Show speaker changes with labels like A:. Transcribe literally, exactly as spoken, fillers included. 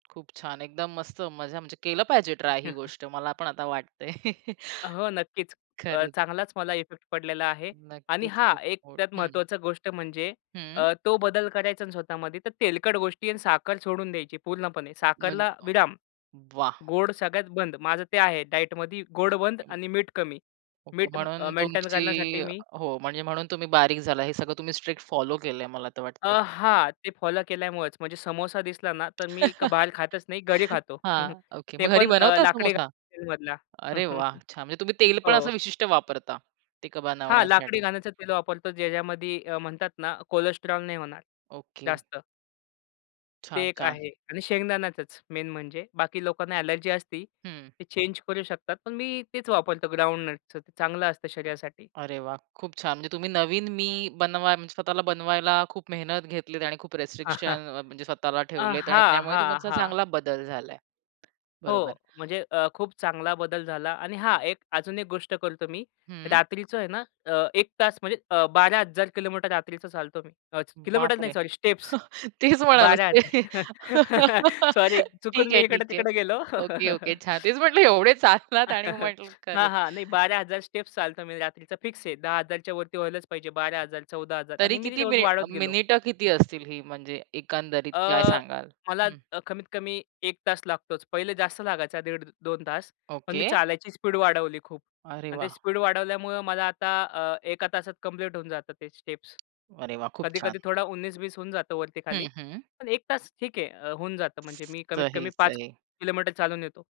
A: खूप छान. एकदम मस्त मजा म्हणजे केलं पाहिजे ट्राय ही गोष्ट. मला पण आता वाटतंय.
B: हो, नक्कीच अ,
A: खरंच.
B: चांगलाच मला इफेक्ट पडलेला आहे आणि
A: नक्कीच,
B: हां, एक
A: खूप
B: त्यात
A: [unintelligible] हं.
B: महत्वाची गोष्ट म्हणजे
A: हं.
B: अ, तो बदल करायचा आहे ना स्वतःमध्ये तर तेलकट गोष्टी आणि साखर सोडून द्यायची पूर्णपणे.
A: म्हण
B: साखरला विराम,
A: [unintelligible] वाह!
B: गोड सगळ्यात बंद. माझं ते आहे डायटमध्ये गोड बंद
A: ओके.
B: आणि मीठ कमी.
A: ओके.
B: मीठ अ,
A: म्हणून
B: मेंटेन
A: तुमची
B: करण्यासाठी मी,
A: हो, म्हणजे म्हणून तुम्ही बारीक झाला हे सगळं तुम्ही स्ट्रिक्ट फॉलो केलंय मला तर
B: अ,
A: वाटतंय.
B: हां. ते फॉलो केल्यामुळेच म्हणजे समोसा दिसला ना, तर मी का बाहेर खातच नाही, घरी खातो.
A: हां, ओके
B: ते
A: मग घरी
B: पण अ,
A: बनवता समोसा?
B: लाकडीघानीतील तेलमधला.
A: अरे वाह! छान, म्हणजे तुम्ही तेल पण
B: हो.
A: असं विशिष्ट वापरता, तिकं
B: हां, लाकडी
A: बनवण्यासाठी.
B: घाण्याचं तेल वापरतो. ज्या ज्यामध्ये अ, म्हणतात ना कोलेस्ट्रॉल नाही होणार
A: ओके.
B: जास्त. ते
A: छान,
B: एक
A: छान.
B: आहे आणि शेंगदाण्याचच मेन म्हणजे बाकी लोकांना अ‍ॅलर्जी असती,
A: हं.
B: ते चेंज करू शकतात, पण मी तेच वापरतो ग्राउंडनटचं. ते चांगलं असतं शरीरासाठी.
A: अरे वाह! खूप छान. म्हणजे तुम्ही नवीन मी बनवायला, म्हणजे स्वतःला बनवायला खूप मेहनत घेतलीत आणि खूप रिस्ट्रिक्शन अ, म्हणजे स्वतःला
B: अ,
A: ठेवलेत आणि
B: हां,
A: त्यामुळे
B: हां,
A: तुमचा
B: हां.
A: चांगला बदल झालाय.
B: हो,
A: बरोबर.
B: म्हणजे अ, खूप चांगला बदल झाला आणि हां. एक अजून एक गोष्ट करतो मी
A: हं.
B: रात्रीचं आहे ना, अ, एक तास म्हणजे अ, बारा हजार किलोमीटर रात्रीच चालतो मी. अ, किलोमीटर नाही,
A: बापरे!
B: सॉरी. स्टेप्स
A: तेच म्हणालास,
B: बारा
A: ते
B: हजार सॉरी! चुकून
A: ठीक
B: मी
A: आहे, ठीक आहे.
B: इकडे-तिकडे गेलो.
A: Okay, okay. छान, तेच म्हंटलं एवढे चाललात आणि म्हंटलं
B: हां,
A: खरंच.
B: हां, नाही बारा हजार स्टेप्स चालतो मी रात्रीचा फिक्स आहे. दहा हजारच्यावरती व्हायलाच पाहिजे, बारा हजार, चौदा हजार
A: तरी
B: आणि मी ती
A: किती
B: रोज
A: मिनि
B: वाढवत गेलो.
A: मिनिटं किती असतील ही म्हणजे एकंदरीत काय
B: अ,
A: सांगाल?
B: मला
A: हं.
B: अ, कमीत कमी एक तास लागतोच. पहिले जास्त लागायचा, दीड, दोन तास. पण मी
A: ओके.
B: चालायची स्पीड वाढवली खूप
A: अरे
B: आणि ते
A: वाह!
B: स्पीड वाढवल्यामुळं मला आता अ, एका तासात कंप्लीट होऊन जातं ते स्टेप्स
A: अरे वाह! खूप
B: कधी-कधी
A: छान.
B: थोडा उन्नीस-बीस होऊन जातं
A: हं,
B: वरती-खाली.
A: हं.
B: पण एक तास ठीक आहे अ, होऊन जातं. म्हणजे मी कमीत
A: सही,
B: कमी पाच
A: सही.
B: किलोमीटर चालून येतो.